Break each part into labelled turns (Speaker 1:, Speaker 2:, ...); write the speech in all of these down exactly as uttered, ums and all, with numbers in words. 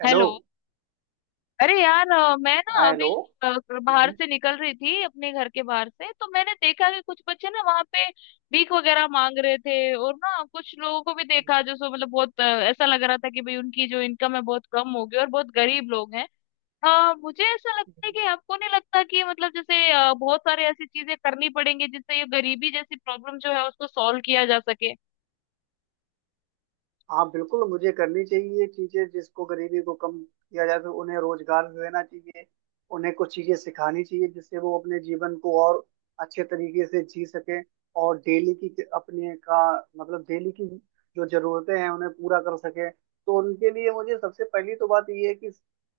Speaker 1: Hello.
Speaker 2: Hello. अरे यार, अ, मैं ना
Speaker 1: हाँ,
Speaker 2: अभी
Speaker 1: हेलो।
Speaker 2: अ, बाहर
Speaker 1: हम्म,
Speaker 2: से निकल रही थी अपने घर के बाहर से, तो मैंने देखा कि कुछ बच्चे ना वहाँ पे भीख वगैरह मांग रहे थे, और ना कुछ लोगों को भी देखा जो सो मतलब बहुत अ, ऐसा लग रहा था कि भाई उनकी जो इनकम है बहुत कम हो गई और बहुत गरीब लोग हैं। हाँ, मुझे ऐसा लगता है
Speaker 1: हम्म,
Speaker 2: कि आपको नहीं लगता कि मतलब जैसे अ, बहुत सारे ऐसी चीजें करनी पड़ेंगी जिससे ये गरीबी जैसी प्रॉब्लम जो है उसको सॉल्व किया जा सके?
Speaker 1: हाँ बिल्कुल, मुझे करनी चाहिए चीजें जिसको गरीबी को कम किया जा सके। उन्हें रोजगार देना चाहिए, उन्हें कुछ चीजें सिखानी चाहिए जिससे वो अपने जीवन को और अच्छे तरीके से जी सके। और डेली की अपने का मतलब डेली की जो जरूरतें हैं उन्हें पूरा कर सके। तो उनके लिए मुझे सबसे पहली तो बात ये है कि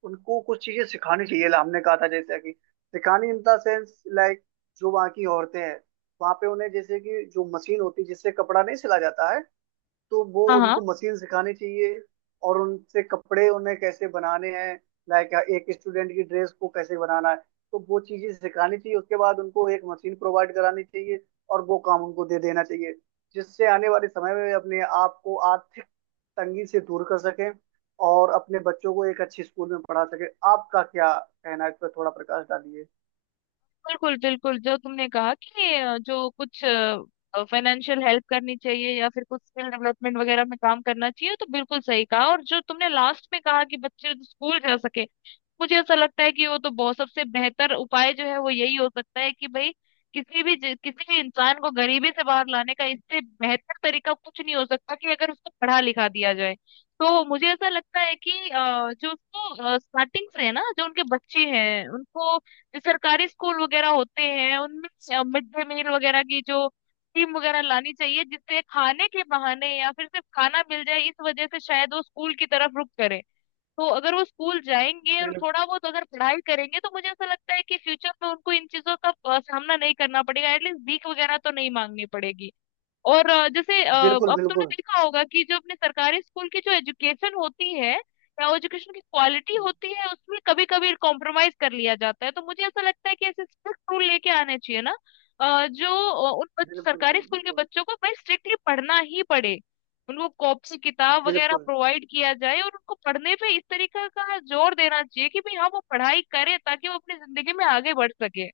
Speaker 1: उनको कुछ चीजें सिखानी चाहिए, हमने कहा था जैसे कि सिखानी इन द सेंस लाइक, जो वहाँ की औरतें हैं वहाँ पे उन्हें जैसे कि जो मशीन होती है जिससे कपड़ा नहीं सिला जाता है तो वो
Speaker 2: हाँ हाँ,
Speaker 1: उनको मशीन सिखानी चाहिए और उनसे कपड़े उन्हें कैसे बनाने हैं, लाइक एक स्टूडेंट की ड्रेस को कैसे बनाना है। तो वो चीजें सिखानी चाहिए, उसके बाद उनको एक मशीन प्रोवाइड करानी चाहिए और वो काम उनको दे देना चाहिए जिससे आने वाले समय में अपने आप को आर्थिक तंगी से दूर कर सकें और अपने बच्चों को एक अच्छे स्कूल में पढ़ा सके। आपका क्या कहना है इस पर? थोड़ा प्रकाश डालिए।
Speaker 2: बिल्कुल बिल्कुल। जो तुमने कहा कि अ, जो कुछ फाइनेंशियल हेल्प करनी चाहिए या फिर कुछ स्किल डेवलपमेंट वगैरह में काम करना चाहिए, तो बिल्कुल सही कहा। और जो तुमने लास्ट में कहा कि बच्चे स्कूल जा सके, मुझे ऐसा लगता है कि वो तो बहुत सबसे बेहतर उपाय जो है वो यही हो सकता है कि भाई किसी भी ज- किसी भी इंसान को गरीबी से बाहर लाने का इससे बेहतर तरीका कुछ नहीं हो सकता कि अगर उसको पढ़ा लिखा दिया जाए। तो मुझे ऐसा लगता है कि अ, जो उसको स्टार्टिंग से है ना, जो उनके बच्चे हैं उनको जो सरकारी स्कूल वगैरह होते हैं उनमें मिड डे मील वगैरह की जो स्कीम वगैरह लानी चाहिए, जिससे खाने के बहाने या फिर सिर्फ खाना मिल जाए इस वजह से शायद वो स्कूल की तरफ रुख करें। तो अगर वो स्कूल जाएंगे और
Speaker 1: बिल-
Speaker 2: थोड़ा बहुत अगर पढ़ाई करेंगे तो मुझे ऐसा लगता है कि फ्यूचर में उनको इन चीजों का अ, सामना नहीं करना पड़ेगा, एटलीस्ट भीख वगैरह तो नहीं मांगनी पड़ेगी। और अ, जैसे, अ,
Speaker 1: बिल्कुल
Speaker 2: अब तुमने
Speaker 1: बिल्कुल
Speaker 2: देखा होगा कि जो अपने सरकारी स्कूल की जो एजुकेशन होती है या एजुकेशन की क्वालिटी होती है उसमें कभी कभी कॉम्प्रोमाइज कर लिया जाता है, तो मुझे ऐसा लगता है कि ऐसे स्ट्रिक्ट रूल लेके आने चाहिए ना। अ, जो अ, उन बच-
Speaker 1: बिल्कुल
Speaker 2: सरकारी स्कूल के
Speaker 1: बिल्कुल
Speaker 2: बच्चों को भाई स्ट्रिक्टली पढ़ना ही पड़े, उनको कॉपी किताब वगैरह
Speaker 1: बिल्कुल
Speaker 2: प्रोवाइड किया जाए और उनको पढ़ने पे इस तरीके का जोर देना चाहिए कि भाई हाँ वो पढ़ाई करे ताकि वो अपनी जिंदगी में आगे बढ़ सके।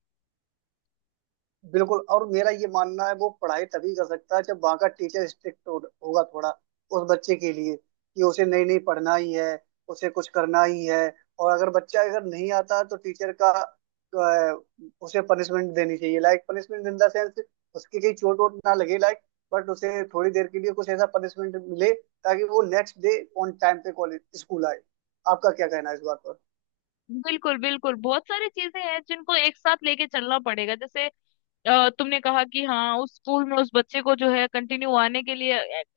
Speaker 1: बिल्कुल और मेरा ये मानना है वो पढ़ाई तभी कर सकता है जब वहाँ का टीचर स्ट्रिक्ट हो, होगा थोड़ा उस बच्चे के लिए कि उसे नहीं नहीं पढ़ना ही है, उसे कुछ करना ही है। और अगर बच्चा अगर नहीं आता है, तो टीचर का अ, उसे पनिशमेंट देनी चाहिए, like punishment in the sense उसकी कहीं चोट वोट ना लगे, लाइक, बट उसे थोड़ी देर के लिए कुछ ऐसा पनिशमेंट मिले ताकि वो नेक्स्ट डे ऑन टाइम पे कॉलेज स्कूल आए। आपका क्या कहना है इस बात पर?
Speaker 2: बिल्कुल बिल्कुल। बहुत सारी चीजें हैं जिनको एक साथ लेके चलना पड़ेगा। जैसे अ, तुमने कहा कि हाँ उस स्कूल में उस बच्चे को जो है कंटिन्यू आने के लिए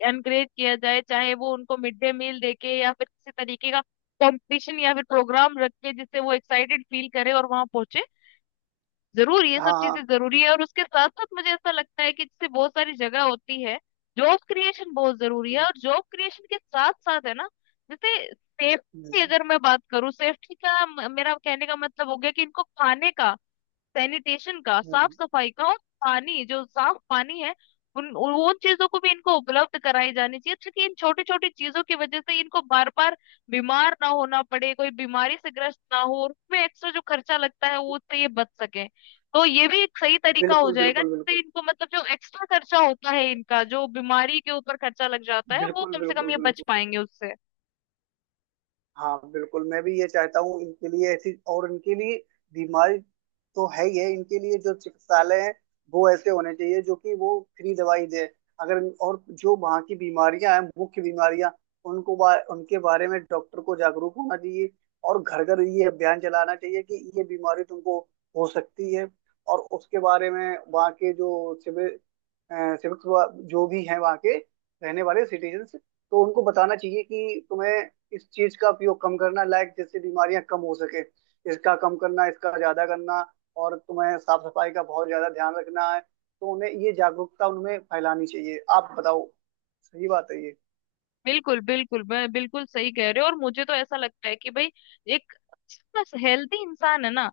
Speaker 2: एनकरेज किया जाए, चाहे वो उनको मिड डे मील देके या फिर किसी तरीके का कंपटीशन या फिर प्रोग्राम रख के, जिससे वो एक्साइटेड फील करे और वहां पहुंचे। जरूर ये सब
Speaker 1: हाँ,
Speaker 2: चीजें
Speaker 1: हाँ।
Speaker 2: जरूरी है, और उसके साथ साथ मुझे ऐसा लगता है कि जैसे बहुत सारी जगह होती है, जॉब क्रिएशन बहुत जरूरी है।
Speaker 1: हम्म,
Speaker 2: और जॉब क्रिएशन के साथ साथ है ना, जैसे सेफ्टी।
Speaker 1: हम्म,
Speaker 2: अगर मैं बात करूँ सेफ्टी का, म- मेरा कहने का मतलब हो गया कि इनको खाने का, सैनिटेशन का, साफ
Speaker 1: हम्म।
Speaker 2: सफाई का, और पानी, जो साफ पानी है, उन उन चीजों को भी इनको उपलब्ध कराई जानी चाहिए ताकि इन छोटी छोटी चीजों की वजह से इनको बार बार बीमार ना होना पड़े, कोई बीमारी से ग्रस्त ना हो, और उसमें एक्स्ट्रा जो खर्चा लगता है वो उससे ये बच सके। तो ये भी एक सही तरीका हो
Speaker 1: बिल्कुल
Speaker 2: जाएगा
Speaker 1: बिल्कुल
Speaker 2: जिससे
Speaker 1: बिल्कुल
Speaker 2: इनको मतलब जो एक्स्ट्रा खर्चा होता है इनका, जो बीमारी के ऊपर खर्चा लग जाता है वो
Speaker 1: बिल्कुल
Speaker 2: कम से कम
Speaker 1: बिल्कुल
Speaker 2: ये बच
Speaker 1: बिल्कुल
Speaker 2: पाएंगे उससे।
Speaker 1: हाँ बिल्कुल, मैं भी ये चाहता हूँ इनके लिए ऐसी। और इनके लिए बीमारी तो है ही है, इनके लिए जो चिकित्सालय है वो ऐसे होने चाहिए जो कि वो फ्री दवाई दे। अगर और जो वहाँ की बीमारियां हैं, मुख्य बीमारियां उनको बा, उनके बारे में डॉक्टर को जागरूक होना चाहिए। और घर घर ये अभियान चलाना चाहिए कि ये बीमारी तुमको हो सकती है। और उसके बारे में वहाँ के जो सिविक सिविक जो भी हैं वहाँ के रहने वाले सिटीजन्स, तो उनको बताना चाहिए कि तुम्हें इस चीज का उपयोग कम करना, लाइक जैसे बीमारियां कम हो सके, इसका कम करना इसका ज्यादा करना। और तुम्हें साफ सफाई का बहुत ज्यादा ध्यान रखना है। तो उन्हें ये जागरूकता उनमें फैलानी चाहिए। आप बताओ, सही बात है ये?
Speaker 2: बिल्कुल बिल्कुल, मैं बिल्कुल सही कह रहे हो। और मुझे तो ऐसा लगता है कि भाई एक हेल्दी इंसान है ना,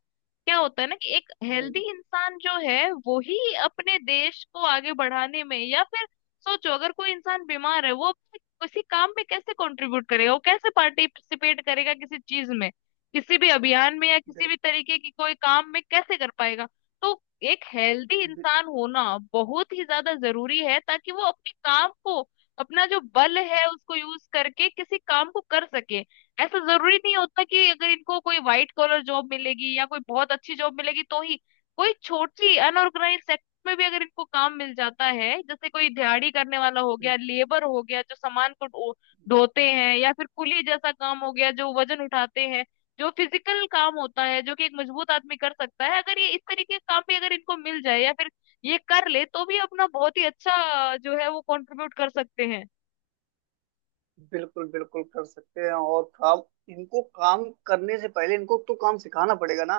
Speaker 2: क्या होता है ना कि एक हेल्दी
Speaker 1: हम्म,
Speaker 2: इंसान जो है वो ही अपने देश को आगे बढ़ाने में, या फिर सोचो अगर कोई इंसान बीमार है वो अपने किसी काम में कैसे कंट्रीब्यूट करेगा, वो कैसे पार्टिसिपेट करेगा किसी चीज में, किसी भी अभियान में या किसी
Speaker 1: बिल-
Speaker 2: भी तरीके की कोई काम में कैसे कर पाएगा? तो एक हेल्दी इंसान होना बहुत ही ज्यादा जरूरी है, ताकि वो अपने काम को, अपना जो बल है उसको यूज करके किसी काम को कर सके। ऐसा जरूरी नहीं होता कि अगर इनको कोई व्हाइट कॉलर जॉब मिलेगी या कोई बहुत अच्छी जॉब मिलेगी तो ही, कोई छोटी अनऑर्गेनाइज सेक्टर में भी अगर इनको काम मिल जाता है, जैसे कोई दिहाड़ी करने वाला हो गया,
Speaker 1: बिल-
Speaker 2: लेबर हो गया, जो सामान को ढो- ढोते हैं, या फिर कुली जैसा काम हो गया जो वजन उठाते हैं, जो फिजिकल काम होता है जो कि एक मजबूत आदमी कर सकता है, अगर ये इस तरीके का काम भी अगर इनको मिल जाए या फिर ये कर ले, तो भी अपना बहुत ही अच्छा अ, जो है वो कंट्रीब्यूट कर सकते हैं।
Speaker 1: बिल्कुल बिल्कुल कर सकते हैं। और काम, इनको काम करने से पहले इनको तो काम सिखाना पड़ेगा ना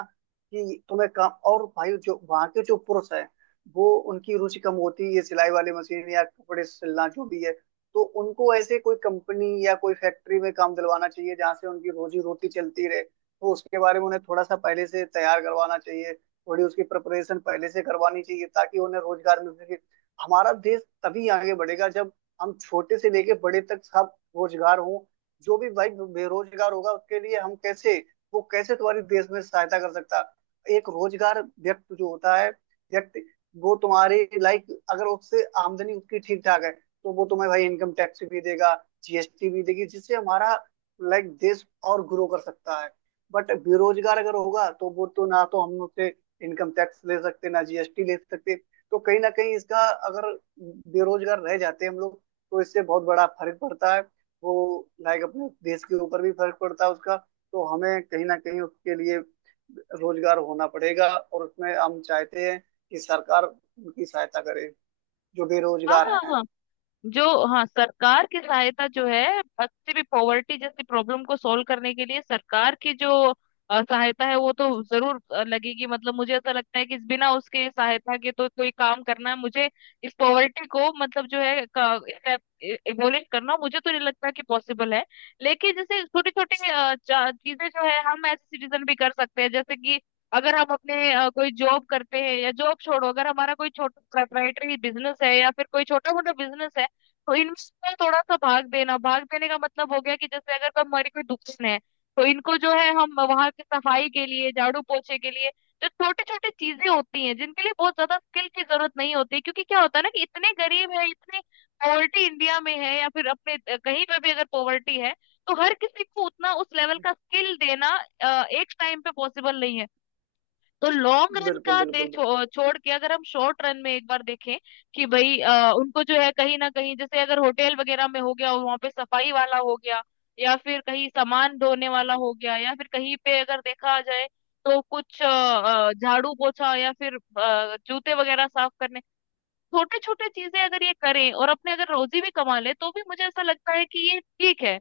Speaker 1: कि तुम्हें काम। और भाई जो वहाँ के जो पुरुष हैं वो, उनकी रुचि कम होती है ये सिलाई वाली मशीन या कपड़े सिलना जो भी है, तो उनको ऐसे कोई कंपनी या कोई फैक्ट्री में काम दिलवाना चाहिए जहाँ से उनकी रोजी रोटी चलती रहे। तो उसके बारे में उन्हें थोड़ा सा पहले से तैयार करवाना चाहिए, थोड़ी उसकी प्रिपरेशन पहले से करवानी चाहिए ताकि उन्हें रोजगार मिल सके। हमारा देश तभी आगे बढ़ेगा जब हम छोटे से लेके बड़े तक सब रोजगार हो। जो भी भाई बेरोजगार होगा उसके लिए हम कैसे, वो कैसे तुम्हारी देश में सहायता कर सकता। एक रोजगार व्यक्ति जो होता है व्यक्ति, वो तुम्हारे लाइक, अगर उससे आमदनी उसकी ठीक ठाक है तो वो तुम्हें भाई इनकम टैक्स भी देगा, जीएसटी भी देगी, जिससे हमारा लाइक देश और ग्रो कर सकता है। बट बेरोजगार अगर होगा तो वो तो, ना तो हम उससे इनकम टैक्स ले सकते ना जीएसटी ले सकते। तो कहीं ना कहीं इसका, अगर बेरोजगार रह जाते हम लोग, तो इससे बहुत बड़ा फर्क पड़ता है, वो लाइक अपने देश के ऊपर भी फर्क पड़ता है उसका। तो हमें कहीं ना कहीं उसके लिए रोजगार होना पड़ेगा। और उसमें हम चाहते हैं कि सरकार उनकी सहायता करे जो
Speaker 2: हाँ
Speaker 1: बेरोजगार
Speaker 2: हाँ
Speaker 1: हैं।
Speaker 2: हाँ। जो हाँ, सरकार की सहायता जो है किसी भी पॉवर्टी जैसी प्रॉब्लम को सॉल्व करने के लिए, सरकार की जो अ, सहायता है वो तो जरूर अ, लगेगी। मतलब मुझे ऐसा लगता है कि बिना उसके सहायता के तो कोई काम करना, मुझे इस पॉवर्टी को मतलब जो है एबोलिश करना मुझे तो नहीं लगता कि पॉसिबल है। लेकिन जैसे छोटी छोटी चीजें जो है हम एज सिटीजन भी कर सकते हैं, जैसे कि अगर हम अपने अ, कोई जॉब करते हैं, या जॉब छोड़ो, अगर हमारा कोई छोटा प्रोप्राइटरी बिजनेस है या फिर कोई छोटा मोटा बिजनेस है, तो इनमें थोड़ा सा भाग देना, भाग देने का मतलब हो गया कि जैसे अगर कोई हमारी कोई दुकान है तो इनको जो है हम वहां की सफाई के लिए, झाड़ू पोछे के लिए, जो छोटी छोटी चीजें होती हैं जिनके लिए बहुत ज्यादा स्किल की जरूरत नहीं होती, क्योंकि क्या होता है ना कि इतने गरीब है, इतने पॉवर्टी इंडिया में है, या फिर अपने अ, कहीं पे भी अगर पॉवर्टी है, तो हर किसी को उतना उस लेवल का स्किल देना अ, एक टाइम पे पॉसिबल नहीं है। तो लॉन्ग रन
Speaker 1: बिल्कुल
Speaker 2: का
Speaker 1: बिल्कुल बिल्कुल
Speaker 2: देखो छोड़ के, अगर हम शॉर्ट रन में एक बार देखें कि भाई अ, उनको जो है कहीं ना कहीं जैसे अगर होटल वगैरह में हो गया वहां पे सफाई वाला हो गया, या फिर कहीं सामान धोने वाला हो गया, या फिर कहीं पे अगर देखा जाए तो कुछ अ, अ, झाड़ू पोछा या फिर अ, जूते वगैरह साफ करने, छोटे छोटे चीजें अगर ये करें और अपने अगर रोजी भी कमा ले, तो भी मुझे ऐसा लगता है कि ये ठीक है।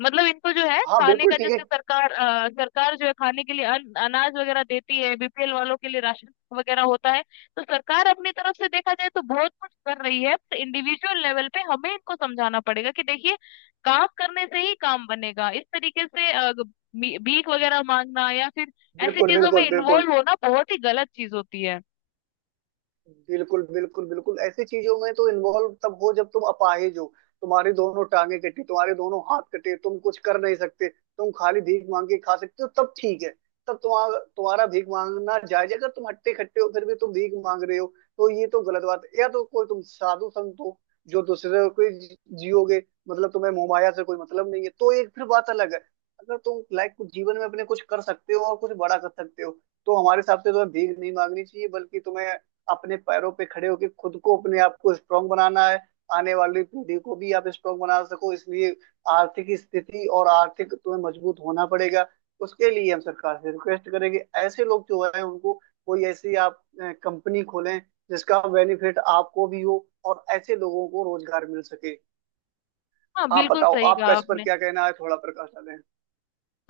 Speaker 2: मतलब इनको जो है
Speaker 1: हाँ
Speaker 2: खाने
Speaker 1: बिल्कुल,
Speaker 2: का,
Speaker 1: ठीक है।
Speaker 2: जैसे सरकार अ, सरकार जो है खाने के लिए अन, अनाज वगैरह देती है, बी पी एल वालों के लिए राशन वगैरह होता है। तो सरकार अपनी तरफ से देखा जाए तो बहुत कुछ कर रही है, तो इंडिविजुअल लेवल पे हमें इनको समझाना पड़ेगा कि देखिए, काम करने से ही काम बनेगा। इस तरीके से अ, ग- भी- भीख वगैरह मांगना, या फिर ऐसी
Speaker 1: बिल्कुल
Speaker 2: चीजों में
Speaker 1: बिल्कुल बिल्कुल
Speaker 2: इन्वॉल्व होना बहुत ही गलत चीज होती है।
Speaker 1: बिल्कुल बिल्कुल बिल्कुल ऐसी चीजों में तो इन्वॉल्व तब हो जब तुम अपाहिज हो, तुम्हारी दोनों टांगे कटी, तुम्हारे दोनों हाथ कटे, तुम कुछ कर नहीं सकते, तुम खाली भीख मांग के खा सकते हो, तब ठीक है, तब तुम्हारा तुम्हारा भीख मांगना जायज है। अगर तुम हट्टे खट्टे हो फिर भी तुम भीख मांग रहे हो तो ये तो गलत बात है। या तो कोई तुम साधु संत हो जो दूसरे को जी- जियोगे, मतलब तुम्हें मोहमाया से कोई मतलब नहीं है, तो एक फिर बात अलग है। अगर तुम लाइफ कुछ जीवन में अपने कुछ कर सकते हो और कुछ बड़ा कर सकते हो तो हमारे हिसाब से तुम्हें भीख नहीं मांगनी चाहिए, बल्कि तुम्हें अपने पैरों पे खड़े होके खुद को अपने आप को स्ट्रांग बनाना है। आने वाली पीढ़ी को भी आप स्ट्रांग बना सको, इसलिए आर्थिक स्थिति और आर्थिक तुम्हें मजबूत होना पड़ेगा। उसके लिए हम सरकार से रिक्वेस्ट करेंगे ऐसे लोग जो है उनको कोई ऐसी आप कंपनी खोलें जिसका बेनिफिट आपको भी हो और ऐसे लोगों को रोजगार मिल सके।
Speaker 2: हाँ,
Speaker 1: आप
Speaker 2: बिल्कुल
Speaker 1: बताओ,
Speaker 2: सही कहा
Speaker 1: आपका इस पर
Speaker 2: आपने।
Speaker 1: क्या कहना है? थोड़ा प्रकाश डालें।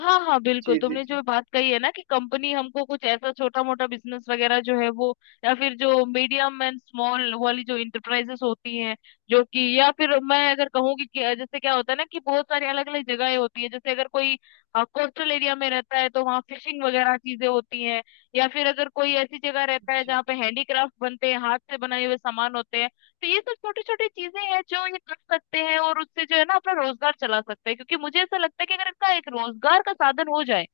Speaker 2: हाँ हाँ बिल्कुल।
Speaker 1: जी जी
Speaker 2: तुमने
Speaker 1: जी
Speaker 2: जो बात कही है ना कि कंपनी हमको कुछ ऐसा छोटा मोटा बिजनेस वगैरह जो है वो, या फिर जो मीडियम एंड स्मॉल वाली जो इंटरप्राइजेस होती हैं जो कि, या फिर मैं अगर कहूँगी कि कि जैसे, क्या होता है ना कि बहुत सारी अलग अलग जगहें होती है। जैसे अगर कोई, हाँ, कोस्टल एरिया में रहता है तो वहाँ फिशिंग वगैरह चीजें होती हैं, या फिर अगर कोई ऐसी जगह रहता है
Speaker 1: जी
Speaker 2: जहाँ पे हैंडीक्राफ्ट बनते हैं, हाथ से बनाए हुए सामान होते हैं, तो ये सब छोटी छोटी चीजें हैं जो ये कर सकते हैं और उससे जो है ना अपना रोजगार चला सकते हैं। क्योंकि मुझे ऐसा लगता है कि अगर इनका एक रोजगार का साधन हो जाए,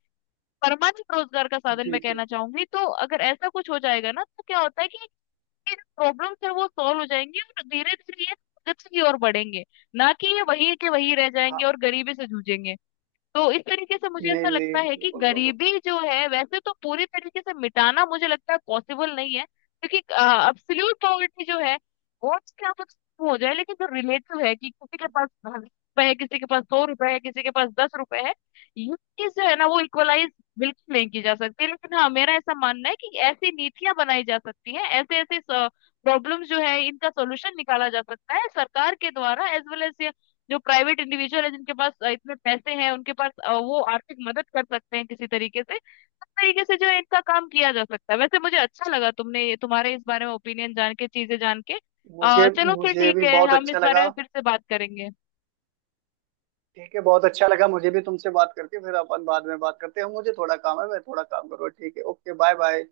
Speaker 2: परमानेंट रोजगार का साधन
Speaker 1: जी
Speaker 2: मैं कहना
Speaker 1: जी
Speaker 2: चाहूंगी, तो अगर ऐसा कुछ हो जाएगा ना तो क्या होता है कि ये प्रॉब्लम्स है वो सॉल्व हो जाएंगी, और धीरे धीरे ये प्रगति की ओर बढ़ेंगे, ना कि ये वही के वही रह
Speaker 1: हाँ।
Speaker 2: जाएंगे और गरीबी से जूझेंगे। तो इस तरीके से मुझे
Speaker 1: नहीं,
Speaker 2: ऐसा
Speaker 1: नहीं,
Speaker 2: लगता है कि
Speaker 1: बिल्कुल, बिल्कुल।
Speaker 2: गरीबी जो है वैसे तो पूरी तरीके से मिटाना मुझे लगता है पॉसिबल नहीं है, क्योंकि अब्सोल्यूट पॉवर्टी जो है वो चाहे आप उसको हो जाए, लेकिन जो रिलेटिव है कि किसी के पास सौ रुपए है, किसी के पास सौ रुपए है, किसी के पास दस रुपए है, ये चीज जो है ना वो इक्वलाइज बिल्कुल नहीं की जा सकती। लेकिन हाँ, मेरा ऐसा मानना है कि ऐसी नीतियां बनाई जा सकती हैं, ऐसे ऐसे प्रॉब्लम जो है इनका सोल्यूशन निकाला जा सकता है सरकार के द्वारा, एज वेल एज जो प्राइवेट इंडिविजुअल है जिनके पास अ, इतने पैसे हैं उनके पास, अ, वो आर्थिक मदद कर सकते हैं किसी तरीके से। उस तरीके से जो है इनका काम किया जा सकता है। वैसे मुझे अच्छा लगा तुमने ये- तुम्हारे इस बारे में ओपिनियन जान के, चीजें जान के। अ,
Speaker 1: मुझे,
Speaker 2: चलो फिर
Speaker 1: मुझे
Speaker 2: ठीक
Speaker 1: भी
Speaker 2: है,
Speaker 1: बहुत
Speaker 2: हम इस
Speaker 1: अच्छा
Speaker 2: बारे
Speaker 1: लगा।
Speaker 2: में फिर से बात करेंगे।
Speaker 1: ठीक है, बहुत अच्छा लगा मुझे भी तुमसे बात करके। फिर अपन बाद में बात करते हैं, मुझे थोड़ा काम है, मैं थोड़ा काम करूँ। ठीक है, ओके, बाय बाय।